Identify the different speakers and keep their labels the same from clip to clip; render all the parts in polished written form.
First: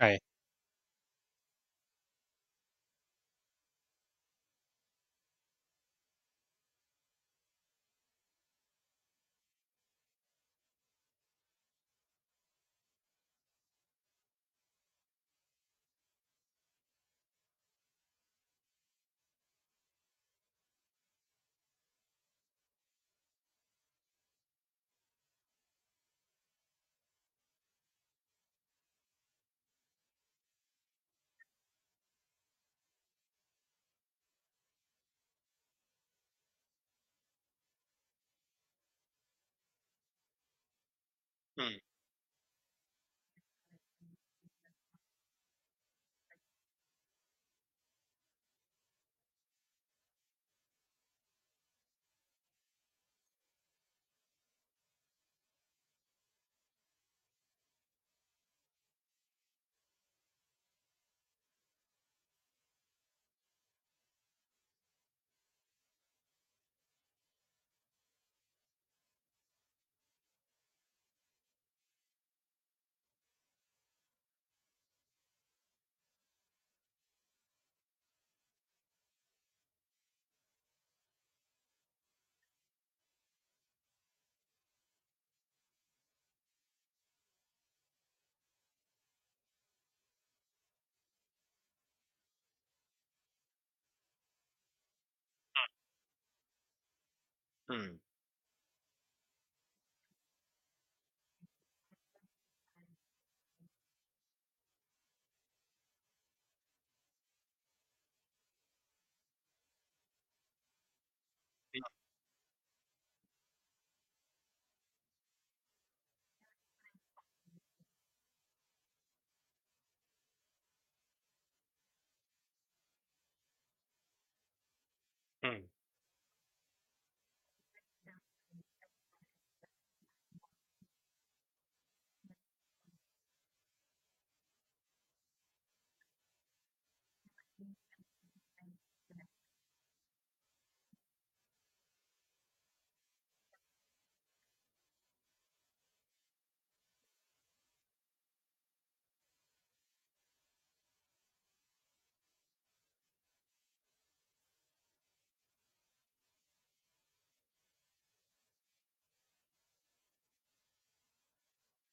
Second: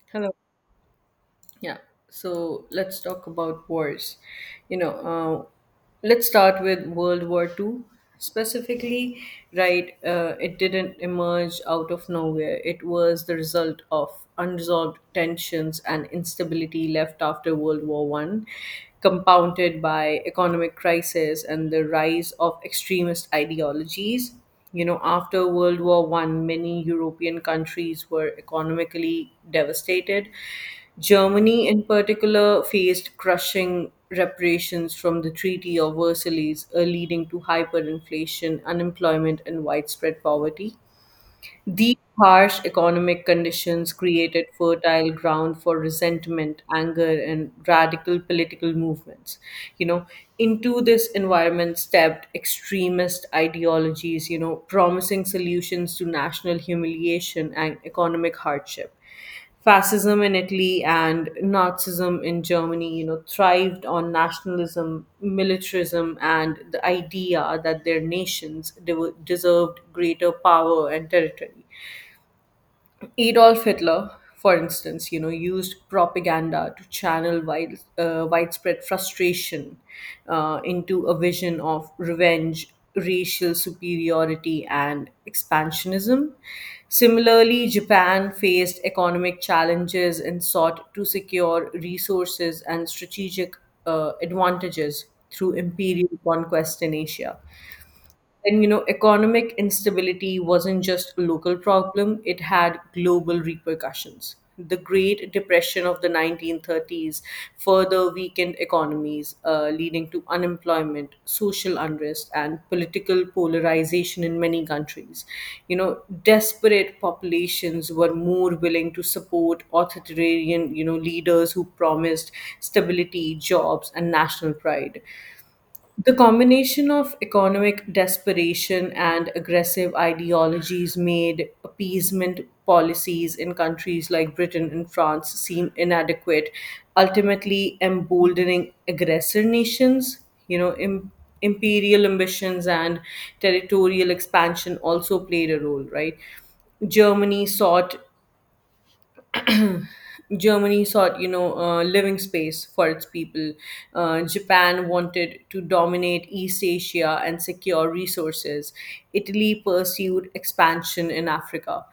Speaker 1: Hi.
Speaker 2: Hello. Yeah. So let's talk about wars. You know, uh, let's start with World War Two specifically. Right, it didn't emerge out of nowhere. It was the result of unresolved tensions and instability left after World War One, compounded by economic crisis and the rise of extremist ideologies. You know, after World War One, many European countries were economically devastated. Germany, in particular, faced crushing reparations from the Treaty of Versailles, leading to hyperinflation, unemployment, and widespread poverty.
Speaker 1: Mm,
Speaker 2: These harsh economic conditions created fertile ground for resentment, anger, and radical political movements. You know, into this environment stepped extremist ideologies, you know, promising solutions to national humiliation and economic hardship. Fascism in Italy and Nazism in Germany, you know, thrived on nationalism, militarism, and the idea that their nations deserved greater power and territory. Adolf Hitler, for instance, you know, used propaganda to channel widespread frustration into a vision of revenge, racial superiority, and expansionism. Similarly, Japan faced economic challenges and sought to secure resources and strategic advantages through imperial conquest in Asia.
Speaker 1: mm,
Speaker 2: And you know, economic instability wasn't just a local problem, it had global repercussions. The Great Depression of the 1930s further weakened economies, leading to unemployment, social
Speaker 1: mm,
Speaker 2: unrest, and political polarization in many countries. You know, desperate populations were more willing to support authoritarian, you know, leaders who promised stability, jobs, and national pride.
Speaker 1: mm.
Speaker 2: The combination of economic desperation and aggressive ideologies made appeasement policies in countries like Britain and France seem inadequate, ultimately emboldening aggressor nations. You know, im- Imperial ambitions and territorial expansion also played a role, right? Germany sought Germany sought, living space for its people. Japan wanted to dominate East Asia and secure resources. Italy pursued expansion in Africa.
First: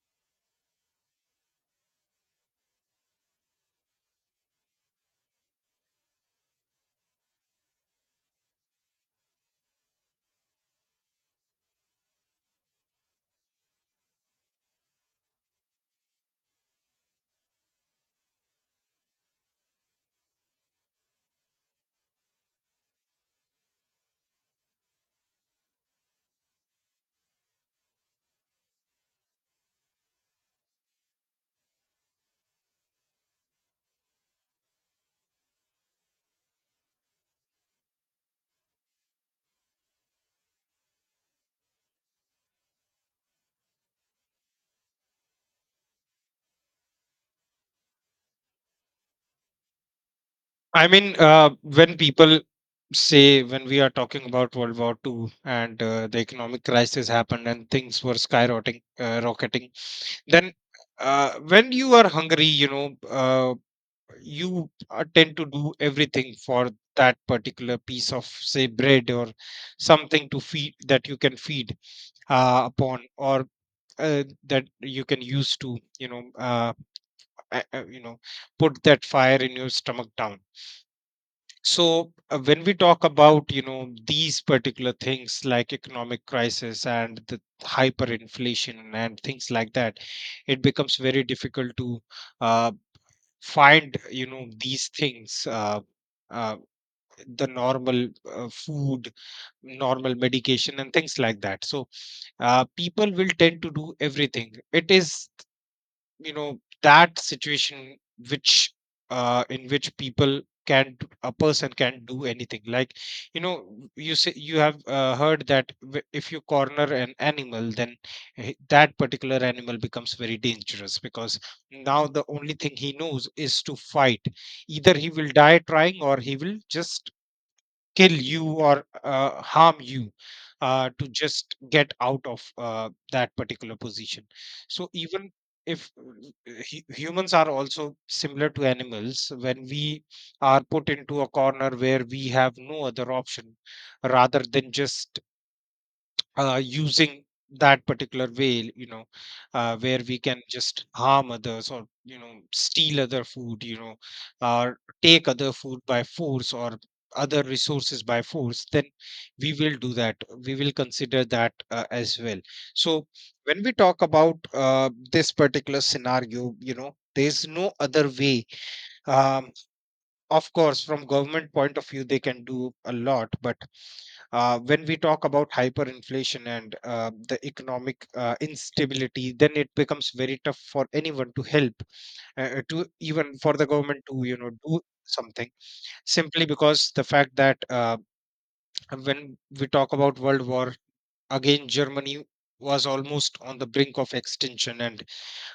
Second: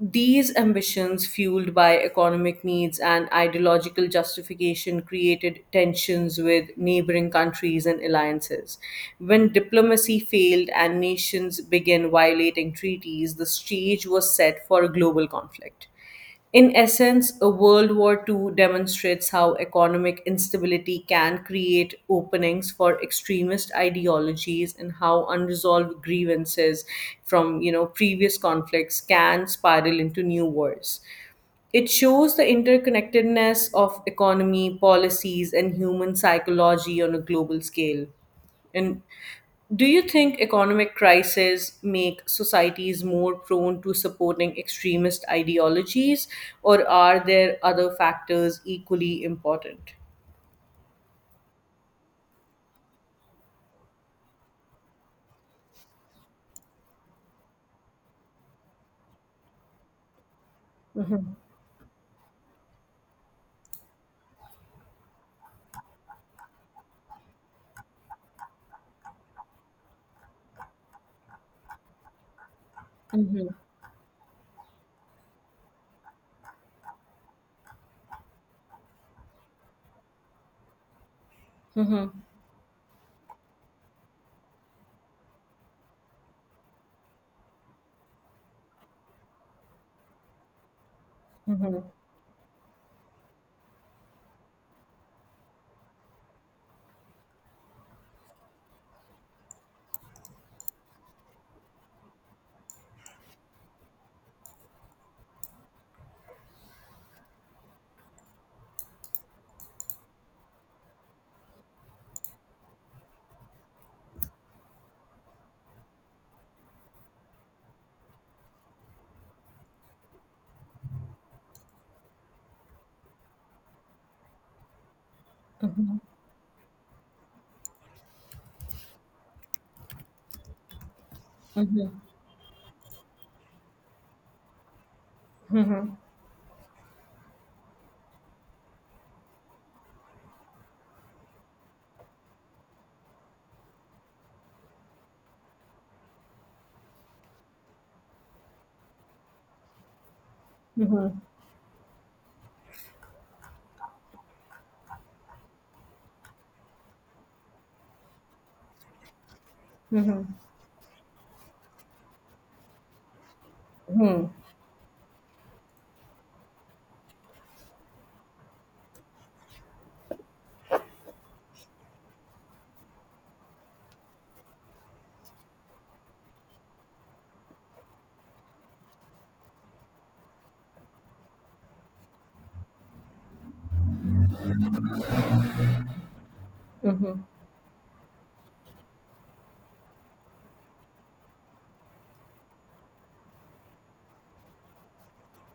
Speaker 2: These ambitions, fueled by economic needs and ideological justification, created tensions with neighboring countries and alliances. When diplomacy failed and nations began violating treaties, the stage was set for a global conflict. In essence, a World War II demonstrates how economic instability can create openings for extremist ideologies and how unresolved grievances from previous conflicts can spiral into new wars. It shows the interconnectedness of economy, policies, and human psychology on a global scale. And do you think economic crises make societies more prone to supporting extremist ideologies, or are there other factors equally important?
Speaker 1: I mean, when people say when we are talking about World War II and the economic crisis happened and things were skyrocketing, rocketing, then
Speaker 2: Mhm,
Speaker 1: when you are hungry, you know, you tend to do everything for that particular piece of, say, bread or something to feed that you can feed upon or
Speaker 2: mhm,
Speaker 1: that you can use to, you know put that fire in your stomach down. So
Speaker 2: mhm,
Speaker 1: when we talk about you know these particular things like economic crisis and the hyperinflation and things like that, it becomes very difficult to uh, find you know these things, uh, the normal food, normal medication and things like that. So people will tend to do everything. It is you know that situation which, in which people can a person can do anything. Like, you know, you say you have heard that if you corner an animal, then that particular animal becomes very dangerous, because now the only thing he knows is to fight. Either he will die trying, or he will just kill you or harm you, to just get out of that particular position. So even if humans are also similar to animals, when we are put into a corner where we have no other option rather than just using that particular way, you know, where we can just
Speaker 2: mhm,
Speaker 1: harm others or, you know, steal other food, you know, or take other food by force or other resources by force, then we will do that.
Speaker 2: mhm,
Speaker 1: We will consider that as well. So, when we talk
Speaker 2: mhm,
Speaker 1: about this particular scenario, you know, there's no other way. Um, of course, from government point of view, they can do a lot, but when we talk about hyperinflation and the economic instability, then it becomes very tough for anyone to help, to even for the government to you know do something, simply because
Speaker 2: mhm,
Speaker 1: the
Speaker 2: mhm,
Speaker 1: fact that when we talk about world war, again Germany was almost on the brink of extinction and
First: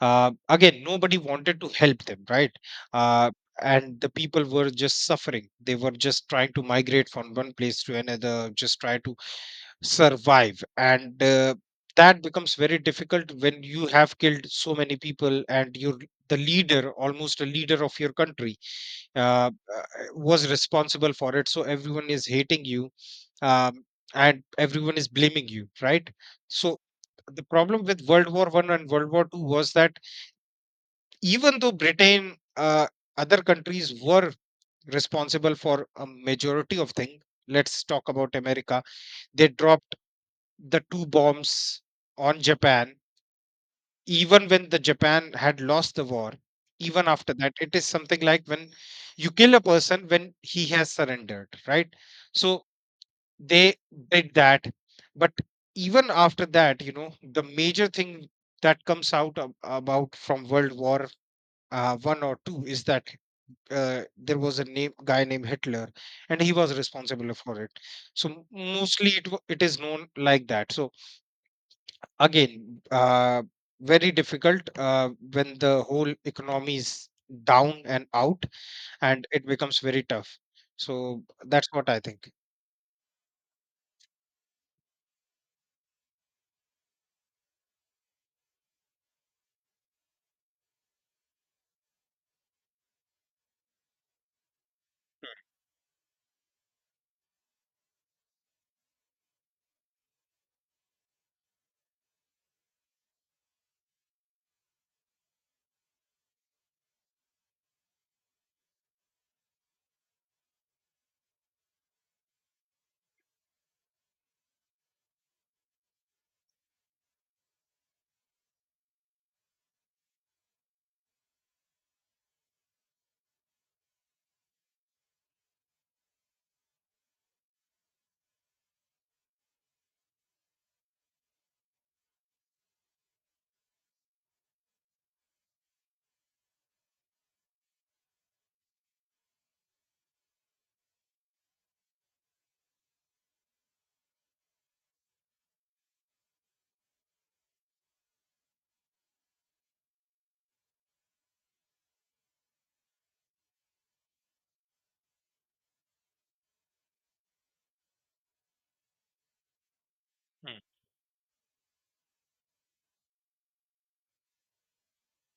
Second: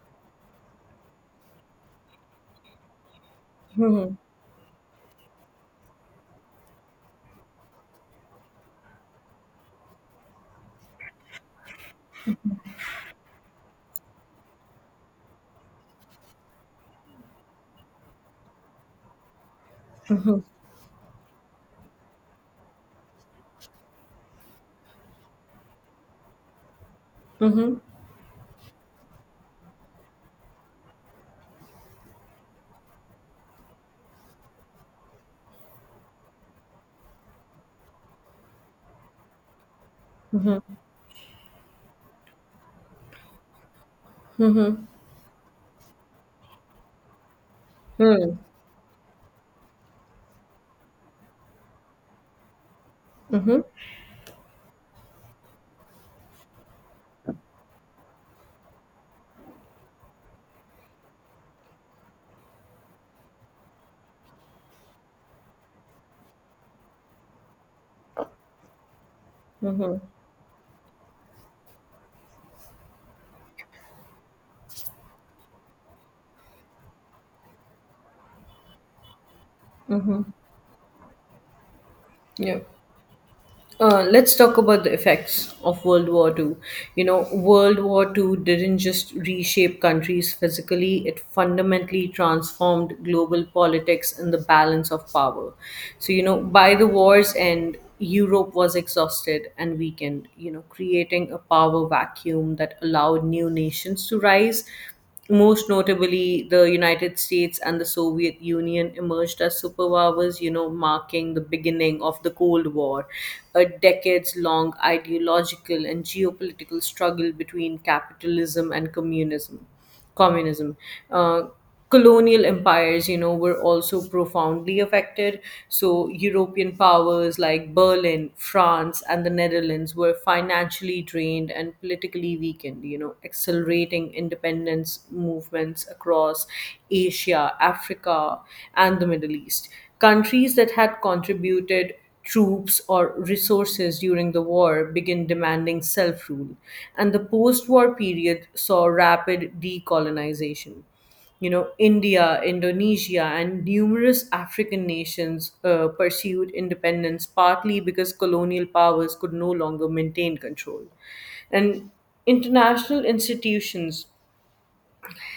Speaker 1: again nobody wanted to help them, right? uh, and the people were just suffering. They were just trying to migrate from one place to another, just try to survive, and that becomes very difficult when you have killed so many people and you're the leader, almost a leader of your country uh, uh, was responsible for it, so everyone is hating you, um, and everyone is blaming you, right? So the
Speaker 2: mhm,
Speaker 1: problem with World War I and World War II was that even though Britain, other countries were responsible for a majority of things, let's talk about America. They dropped the two bombs on Japan, even when the Japan had lost the war. Even after that, it is something
Speaker 2: mhm,
Speaker 1: like when you kill a person when he has surrendered, right? So
Speaker 2: mhm,
Speaker 1: they did that, but even after that, you know, the major thing that comes out about from World War One or Two is that there was a name guy named Hitler, and he was responsible for it. So mostly it it is
Speaker 2: mhm.
Speaker 1: known like that. So again, very difficult when the whole economy is down and out, and it becomes very tough. So that's what I think.
Speaker 2: Yeah. Let's talk about the effects of World War II. You know, World War II didn't just reshape countries physically, it fundamentally transformed global politics and the balance of power. So, you know, by the war's end, Europe was exhausted and weakened, you know, creating a power vacuum that allowed new nations to rise, most notably the United States and the Soviet Union emerged as superpowers, you know, marking the beginning of the Cold War, a decades long ideological and geopolitical struggle between capitalism and communism. communism uh, Colonial empires, you know, were also profoundly affected, so European powers like Berlin, France, and the Netherlands were financially drained and politically weakened, you know, accelerating independence movements across Asia, Africa, and the Middle East. Countries that had contributed troops or resources during the war began demanding self rule, and the post war period saw rapid decolonization. You know, India, Indonesia, and numerous African nations pursued independence partly because colonial powers could no longer maintain
Speaker 1: Mm,
Speaker 2: control. And international institutions,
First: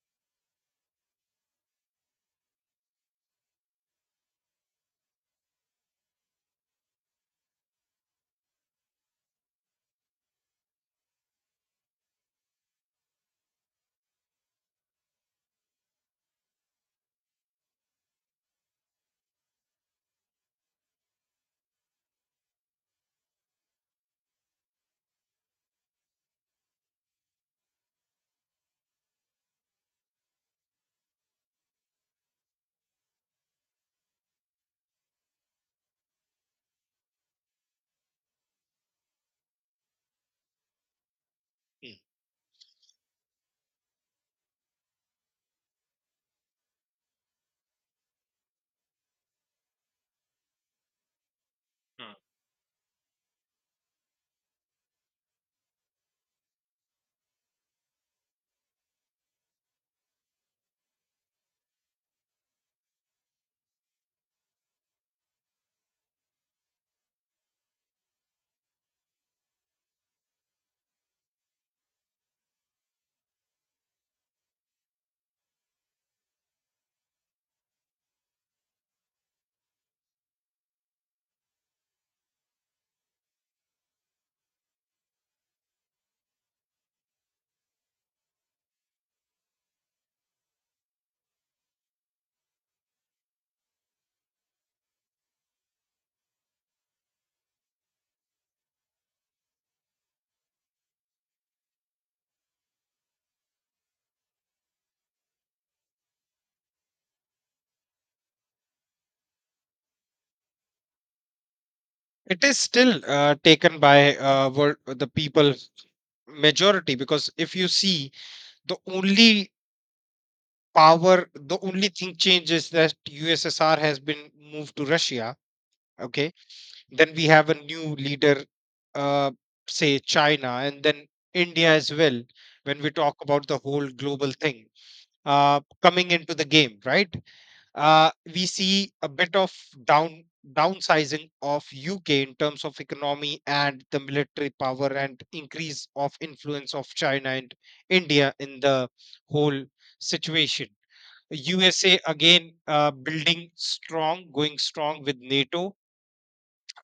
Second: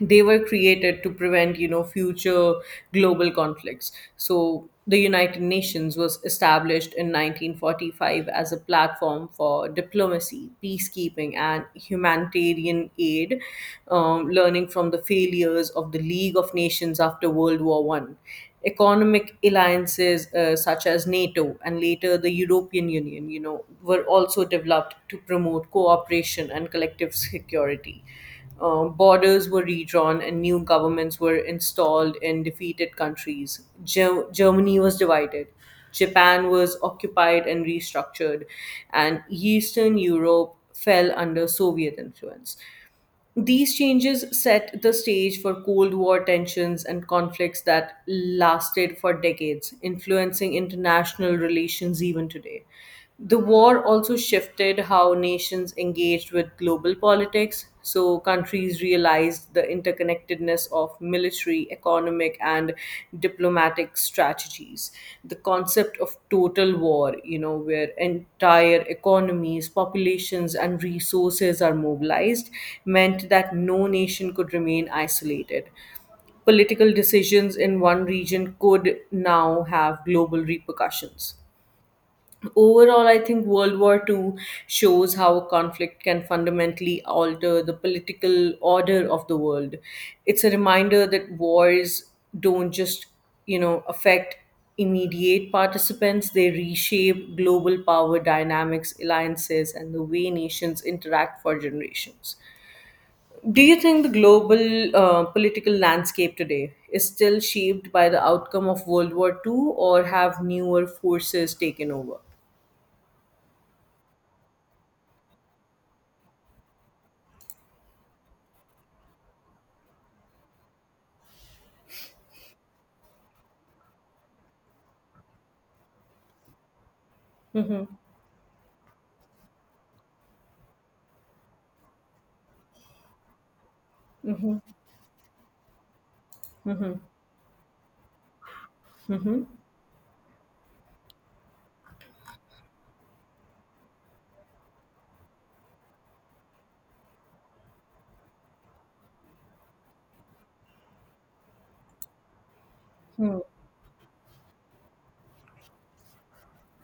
Speaker 2: they were created to prevent, you know, future global conflicts. So the United Nations was established in 1945 as a platform for diplomacy, peacekeeping, and humanitarian aid, learning from the failures of the League of Nations after World War One. Economic alliances, such as NATO and later the European Union, you know, were also developed to promote cooperation and collective security. Borders were redrawn and new governments were installed in defeated countries. Germany was divided. Japan was occupied and restructured, and Eastern Europe fell under Soviet
Speaker 1: mm,
Speaker 2: influence. These changes set the stage for Cold War tensions and conflicts that lasted for decades, influencing international relations
Speaker 1: mm.
Speaker 2: even today. The war also shifted how nations engaged with global politics, so countries realized the interconnectedness of military, economic, and diplomatic strategies. The concept of total war, you know, where entire economies, populations, and resources are mobilized, meant that no nation could remain isolated. Political decisions in one region could now have global repercussions. Overall, I think World War Two shows how a conflict can fundamentally alter the political order of the world. It's a reminder that wars don't just, affect immediate participants, they reshape global power dynamics, alliances, and the way nations interact for generations. Do you think the global political landscape today is still shaped by the outcome of World War Two, or have newer forces taken over?
Speaker 1: It is still taken by world, the people majority, because if you see, the only power, the only thing changes that USSR has been moved to Russia. Okay, then we have a new leader, uh, say China, and then India as well. When we talk about the whole global thing coming into the game, right? We see a bit
Speaker 2: Mhm.
Speaker 1: of down downsizing of UK in terms of economy and the military power, and increase of influence of China and India in the whole situation. USA again,
Speaker 2: Hmm.
Speaker 1: building strong, going strong with NATO,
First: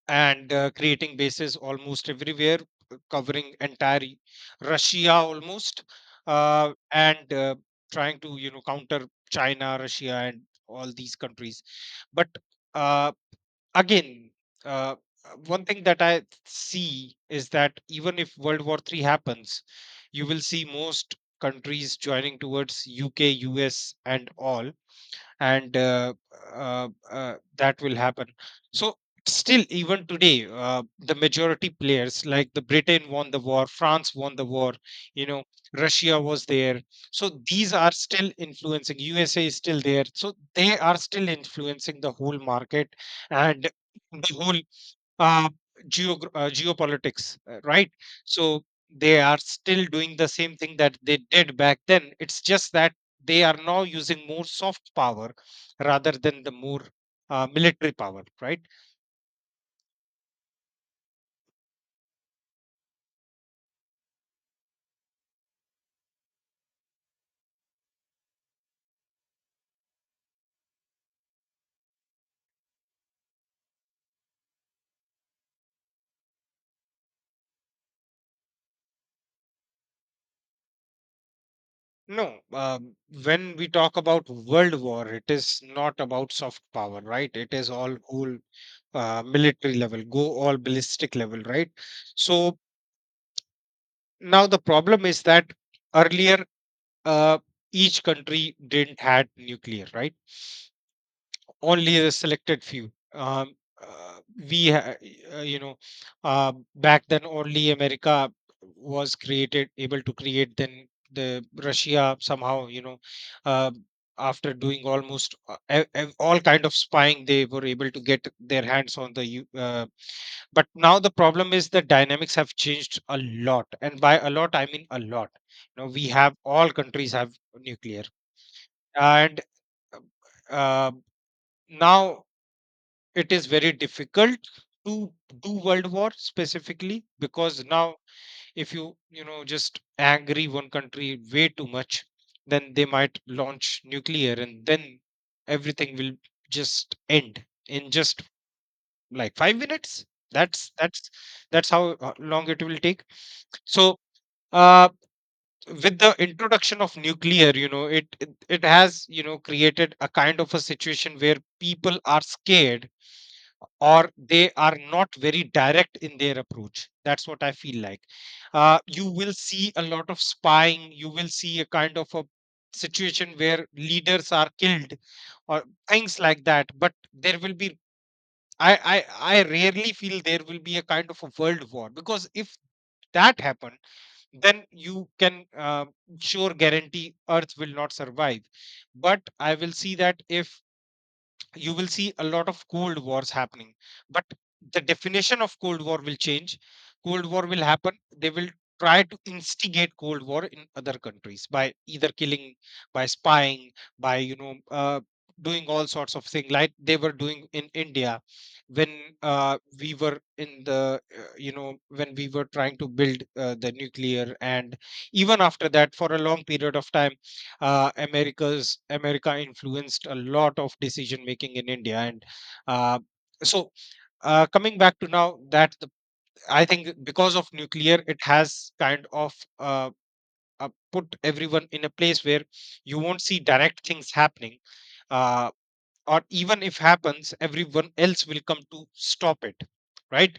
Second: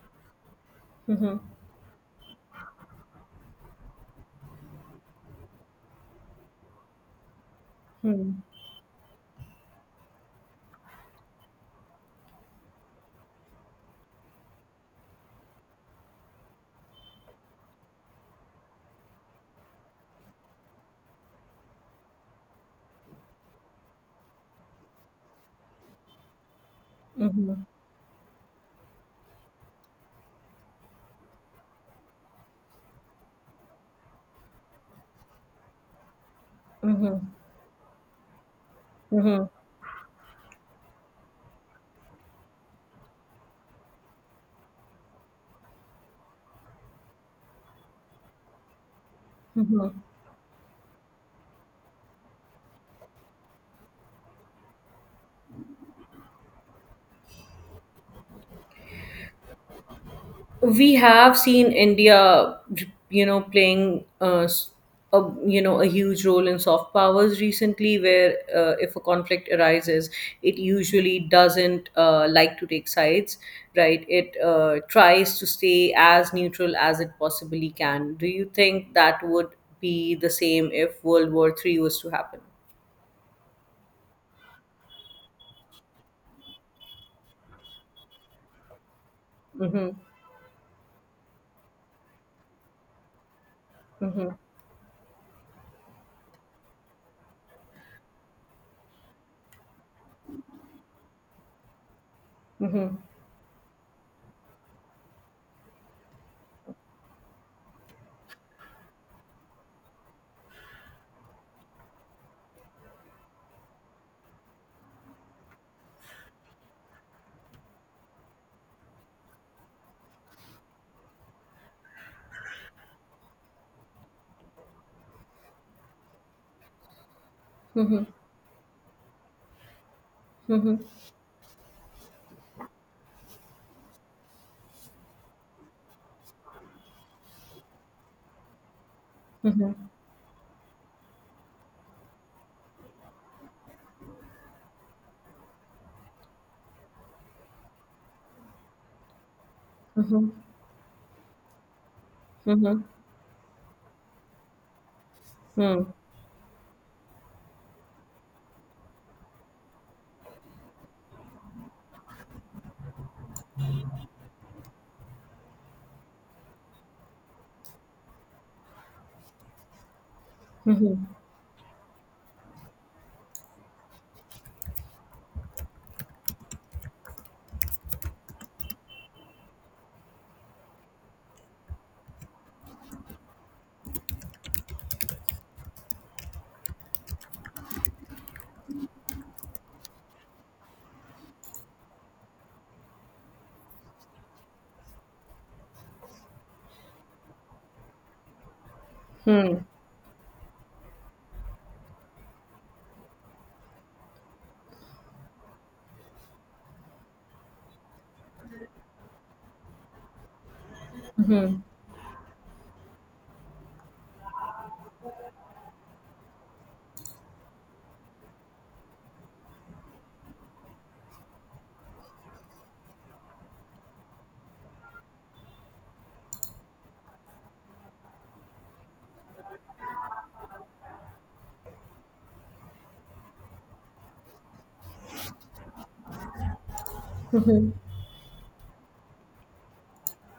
Speaker 1: and creating
Speaker 2: Mhm.
Speaker 1: bases almost everywhere, covering entire Russia almost, and trying
Speaker 2: Hmm.
Speaker 1: to you know counter China, Russia, and all these countries. But uh, again, uh, one thing that I see is that even if World War III happens, you will see most countries joining towards UK, US, and all, and
Speaker 2: Mhm.
Speaker 1: that will happen. So still even today, the majority players like the Britain won the war, France won the war, you know, Russia was there,
Speaker 2: Mhm.
Speaker 1: so these are still influencing. USA
Speaker 2: Mhm.
Speaker 1: is still there, so they are still influencing the whole market and the whole uh, geopolitics, right? So they are still
Speaker 2: Mhm.
Speaker 1: doing the same thing that they did back then. It's just that they are now using more soft power rather than the more military power, right?
Speaker 2: We have seen India, you know, playing a, a huge role in soft powers recently. Where if a conflict arises, it usually doesn't like to take sides, right? It tries to stay as neutral as it possibly can. Do you think that would be the same if World War Three was to happen?
Speaker 1: No, when we talk about world war, it is not about soft power, right? It is all whole military
Speaker 2: Mm-hmm.
Speaker 1: level, go all ballistic level, right? So now the problem is that earlier, uh, each country didn't had nuclear, right? Only the selected few. Uh, we, ha- you know, back then only America was created, able to create. Then the Russia somehow, you know, uh, after doing almost all kind of spying, they were able to get their hands on the. But now the problem is the dynamics have changed a lot, and by a lot I mean a lot. You know, we have all countries have nuclear, and uh, um, now it is very difficult to do world war specifically, because now if you you know
Speaker 2: Mm-hmm.
Speaker 1: just angry one country way too much, then they might launch nuclear, and then everything will just end in just like 5 minutes.
Speaker 2: Mm-hmm.
Speaker 1: that's that's that's how long it will
Speaker 2: Mhm.
Speaker 1: take. So uh
Speaker 2: Hmm.
Speaker 1: with the introduction of nuclear, you know, it has you know created a kind of a situation where people are scared, or they are not very direct in their approach. That's what I feel like. You will see a lot of spying. You will see a kind of a situation where leaders are killed or things like that. But there will be, I rarely feel there will be a kind of a world war, because if that happened, then you can sure guarantee Earth will not survive. But I will see that, if you will see a lot of cold wars happening, but the definition of cold war will change. Cold war will happen. They will try to instigate cold war in other countries by either killing, by spying, by you know doing all sorts of things, like they were doing in India when we were in the you know, when we were trying to build the nuclear, and even after that for a long period of time, America influenced a lot of decision making in India, and uh, so coming back to now that the, I think because of nuclear, it has kind of uh, put everyone in a place where you won't see direct things happening, uh, or even if happens, everyone else will come to stop it, right?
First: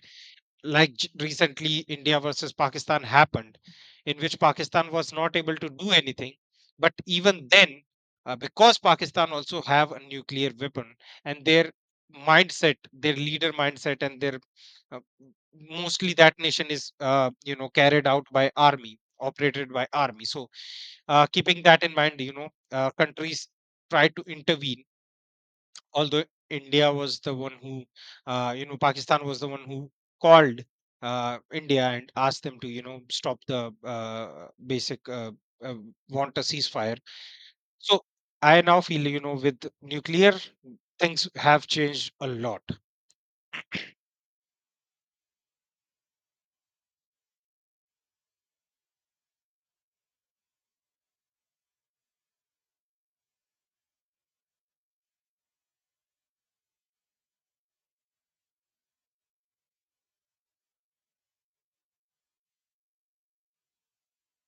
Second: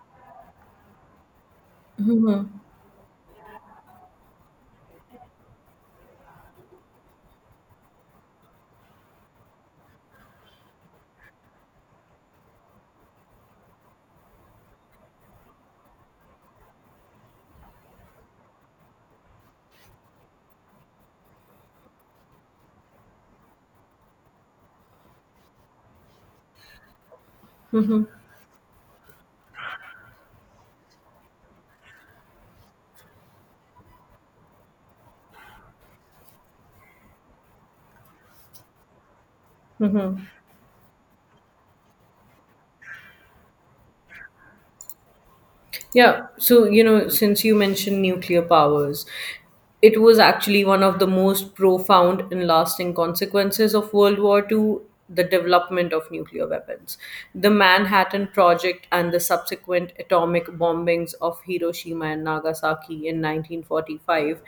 Speaker 1: Like recently India
Speaker 2: Mhm.
Speaker 1: versus Pakistan happened, in which Pakistan was not able to do anything. But even then, because Pakistan also have a nuclear weapon, and their mindset, their leader mindset, and their uh, mostly that nation is you know carried out by army, operated by army. So keeping that in mind, you know, countries try to intervene, although India was the one who, you know, Pakistan was the one who called India and asked them to, you know, stop the basic uh, want a ceasefire. So I now feel, you know, with nuclear, things have changed a lot.
Speaker 2: Yeah. So, you know, since you mentioned nuclear powers, it was actually one of the most profound and lasting consequences of World War II, the development of nuclear weapons. The Manhattan Project and the subsequent atomic bombings of Hiroshima and Nagasaki in 1945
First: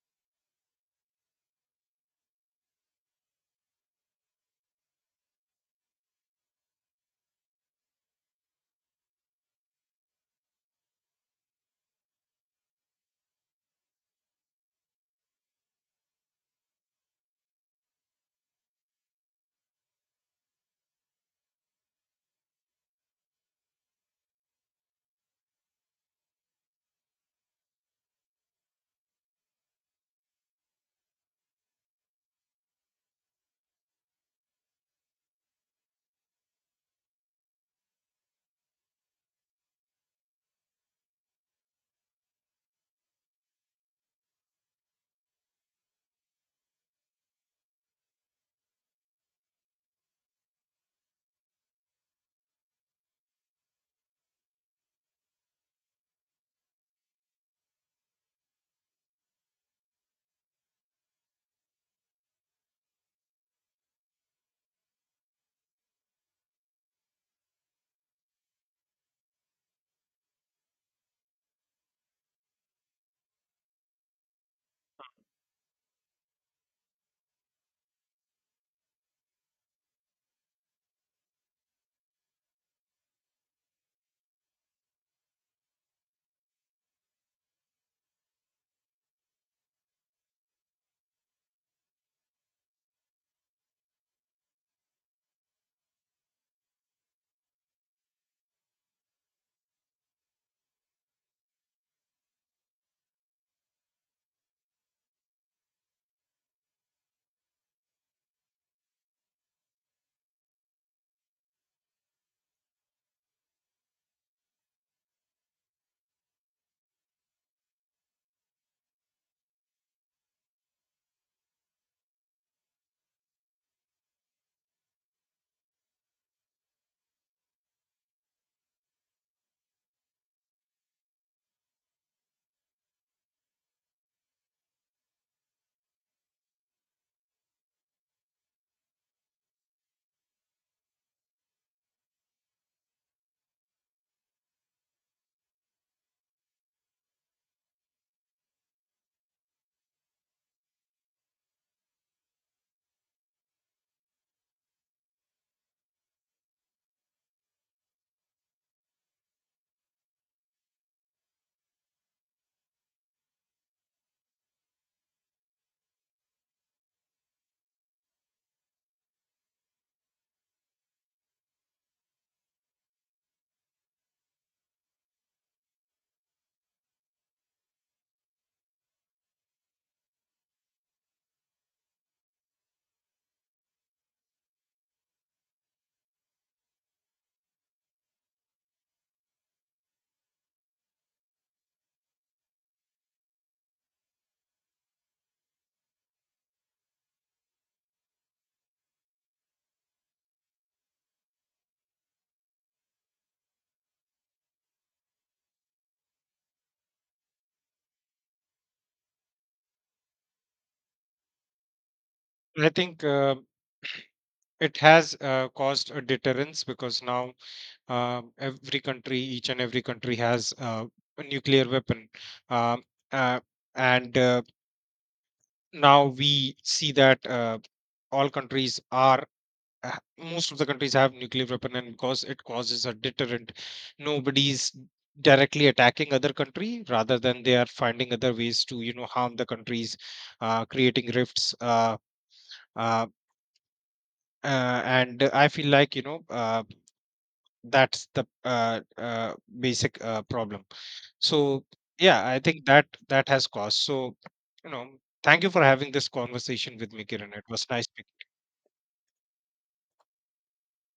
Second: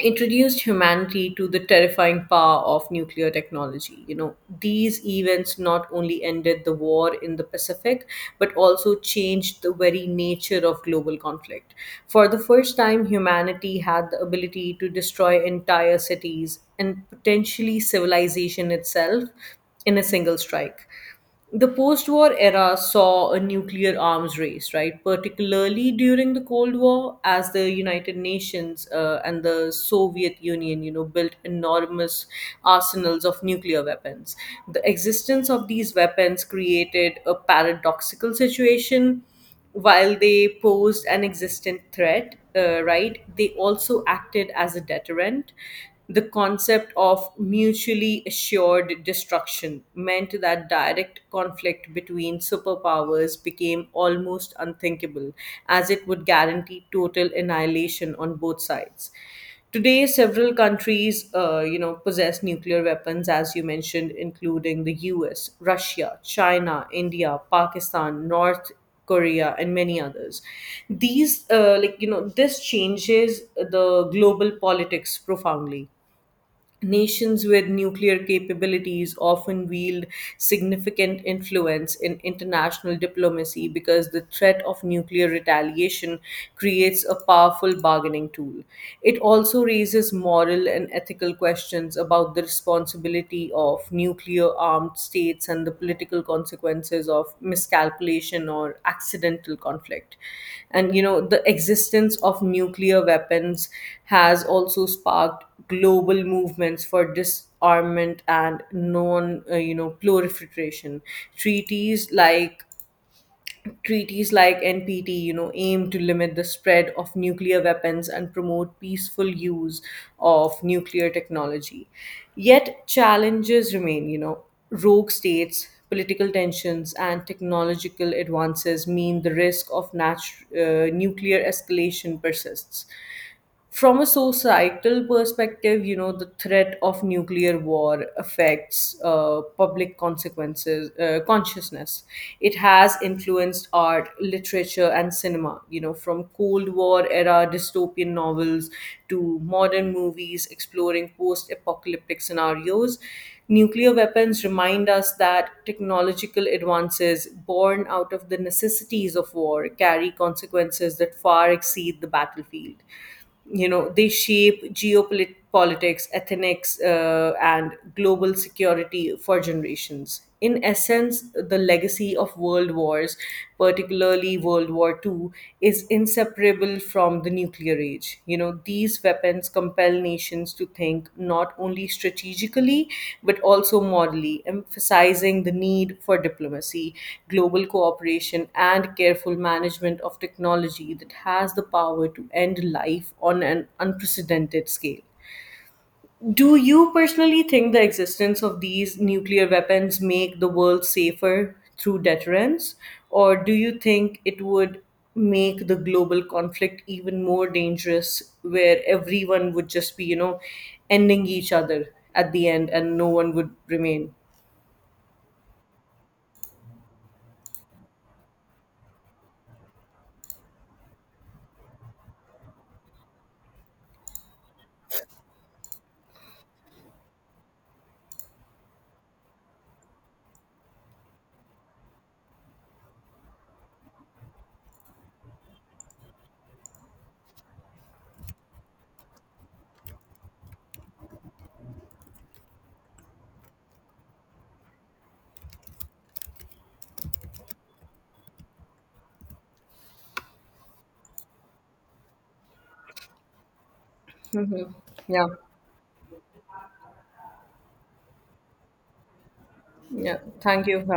Speaker 2: introduced humanity to the terrifying power of nuclear technology. You know, these events not only ended the war in the Pacific, but also changed the very nature of global conflict. For the first time, humanity had the ability to destroy entire cities and potentially civilization itself in a single strike. The post war era saw a nuclear arms race, right? Particularly during the Cold War, as the United Nations and the Soviet Union, you know, built enormous arsenals of nuclear weapons. The existence of these weapons created a paradoxical situation. While they posed an existent threat, right, they also acted as a deterrent. The concept of mutually assured destruction meant that direct conflict between superpowers became almost unthinkable, as it would guarantee total annihilation on both sides. Today, several countries, you know, possess nuclear weapons, as you mentioned, including the U.S., Russia, China, India, Pakistan, North Korea, and many others. These, this changes the global politics profoundly. Nations with nuclear capabilities often wield significant influence in international diplomacy, because the threat of nuclear retaliation creates a powerful bargaining tool. It also raises moral and ethical questions about the responsibility of nuclear armed states and the political consequences of miscalculation or accidental conflict. And you know, the existence of nuclear weapons has also sparked global movements for disarmament and proliferation. Treaties like Treaties like NPT, you know, aim to limit the spread of nuclear weapons and promote peaceful use of nuclear technology. Yet challenges remain, you know, rogue states, political tensions, and technological advances mean the risk of nuclear escalation persists. From a societal perspective, you know, the threat of nuclear war affects consciousness. It has influenced art, literature, and cinema, you know, from Cold War era dystopian novels to modern movies exploring post apocalyptic scenarios. Nuclear weapons remind us that technological advances born out of the necessities of war carry consequences that far exceed the battlefield. You know, they shape geopolitics, ethics, and global security for generations. In essence, the legacy of world wars, particularly World War II, is inseparable from the nuclear age. You know, these weapons compel nations to think not only strategically, but also morally, emphasizing the need for diplomacy, global cooperation, and careful management of technology that has the power to end life on an unprecedented scale. Do you personally think the existence of these nuclear weapons make the world safer through deterrence, or do you think it would make the global conflict even more dangerous, where everyone would just be, you know, ending each other at the
Speaker 1: I
Speaker 2: end and
Speaker 1: think
Speaker 2: no one would remain?
Speaker 1: it has caused a deterrence, because now every country, each and every country has a nuclear weapon. Um, uh, and now we see that all countries are, most of the countries have nuclear weapon, and because it causes a deterrent, nobody's directly attacking other country, rather than they are finding other ways to you know harm the countries, creating rifts, uh, and I feel like you know that's the basic problem. So yeah, I think that that has caused. So
Speaker 2: Hmm.
Speaker 1: you know,
Speaker 2: Yeah,
Speaker 1: thank you for having this conversation with me, Kiran. It was nice.
Speaker 2: yeah. Thank you for